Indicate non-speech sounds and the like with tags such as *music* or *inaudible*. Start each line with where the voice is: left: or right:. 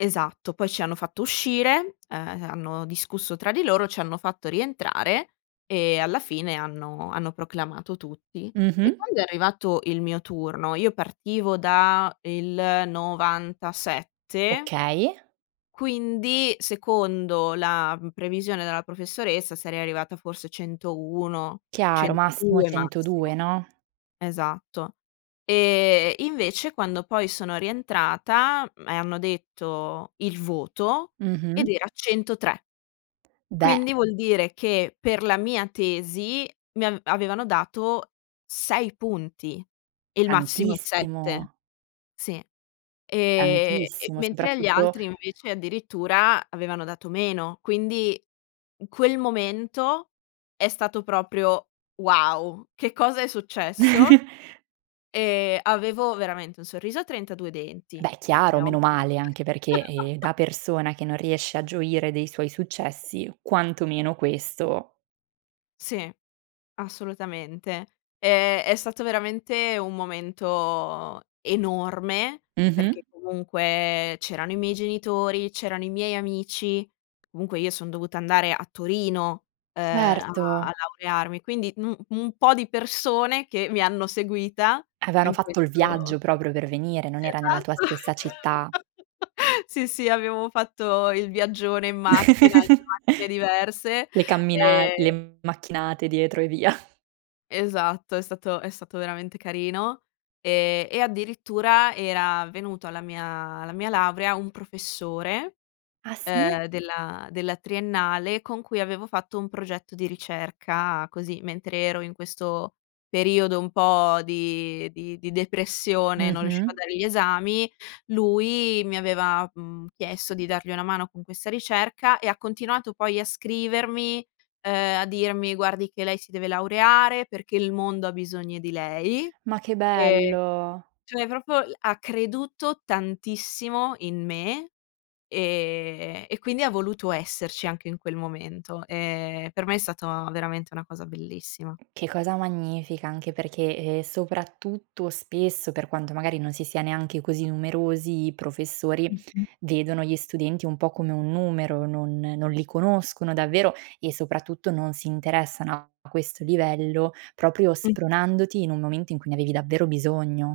left: Esatto, poi ci hanno fatto uscire, uhm, hanno discusso tra di loro, ci hanno fatto rientrare e alla fine hanno hanno proclamato tutti. E
right: Mh-mh.
left: quando è arrivato il mio turno io partivo da il 97
right: Okay.
left: quindi, secondo la, mhmm, previsione della professoressa, sarei arrivata forse centouno
right: Chiaro, massimo
left: centodue
right: 102,
left: massimo.
right: no?
left: Esatto. E invece, quando poi sono rientrata, mhmm, e hanno detto il voto, ed
right: Mh-mh.
left: era 103.
right: Beh
left: Quindi vuol dire che per la mia tesi mi av avevano dato 6 punti, il massimo è 7.
right: Tantissimo.
left: Sì. Ehm,
right: Tantissimo,
left: mentre agli
right: soprattutto
left: altri invece addirittura avevano dato meno, quindi quel momento è stato proprio: "Wow, che cosa è successo?"
right: *chuckles*
left: E avevo veramente un sorriso a 32 denti.
right: Beh, chiaro,
left: *unintelligible*
right: menomale, anche perché, ehm,
left: *laughs*
right: da persona che non riesce a gioire dei suoi successi, quantomeno questo
left: Sì, assolutamente. Ehm, è stato veramente un momento enorme,
right: Mh-mh.
left: perché comunque c'erano i miei genitori, c'erano i miei amici, comunque io son dovuta andare a Torino, uhm, a
right: Certo.
left: laurearmi, quindi un un po' di persone che mi hanno seguita
right: Avevano
left: in
right: fatto il viaggio
left: questo
right: proprio per venire, non era nella tua
left: Esatto,
right: stessa città.
left: *laughs* sì, sì abbiamo fatto il viaggione in macchina, in 2
right: *chuckles*
left: macchine diverse
right: Le cammina
left: ehm
right: le macchinate dietro e via.
left: Esatto, è stato è stato veramente carino, ehm, e addirittura era venuto alla mia alla mia laurea un professore,
right: Ah sì?
left: uhm, della della triennale, con cui avevo fatto un progetto di ricerca così, mentre ero in questo periodo un po' di di di depressione, non riuscivo a
right: Mh-mh.
left: dare gli esami, lui mi aveva, mhmm, chiesto di dargli una mano con questa ricerca, e ha continuato poi a scrivermi, uhm, a dirmi: "Guardi che lei si deve laureare, perché il mondo ha bisogno di lei."
right: Ma che
left: Ehm,
right: bello!
left: cioè proprio ha creduto tantissimo in me, ehm, e quindi ha voluto esserci anche in quel momento. Ehm, per me è stata veramente una cosa bellissima.
right: Che cosa magnifica, anche perché, ehm, soprattutto spesso, per quanto magari non si sia neanche così numerosi, i professori
left: Mh-mh.
right: vedono gli studenti un po' come un numero, non non li conoscono davvero e, soprattutto, non si interessano a questo livello proprio
left: Mh-mh.
right: spronandoti in un momento in cui ne avevi davvero bisogno.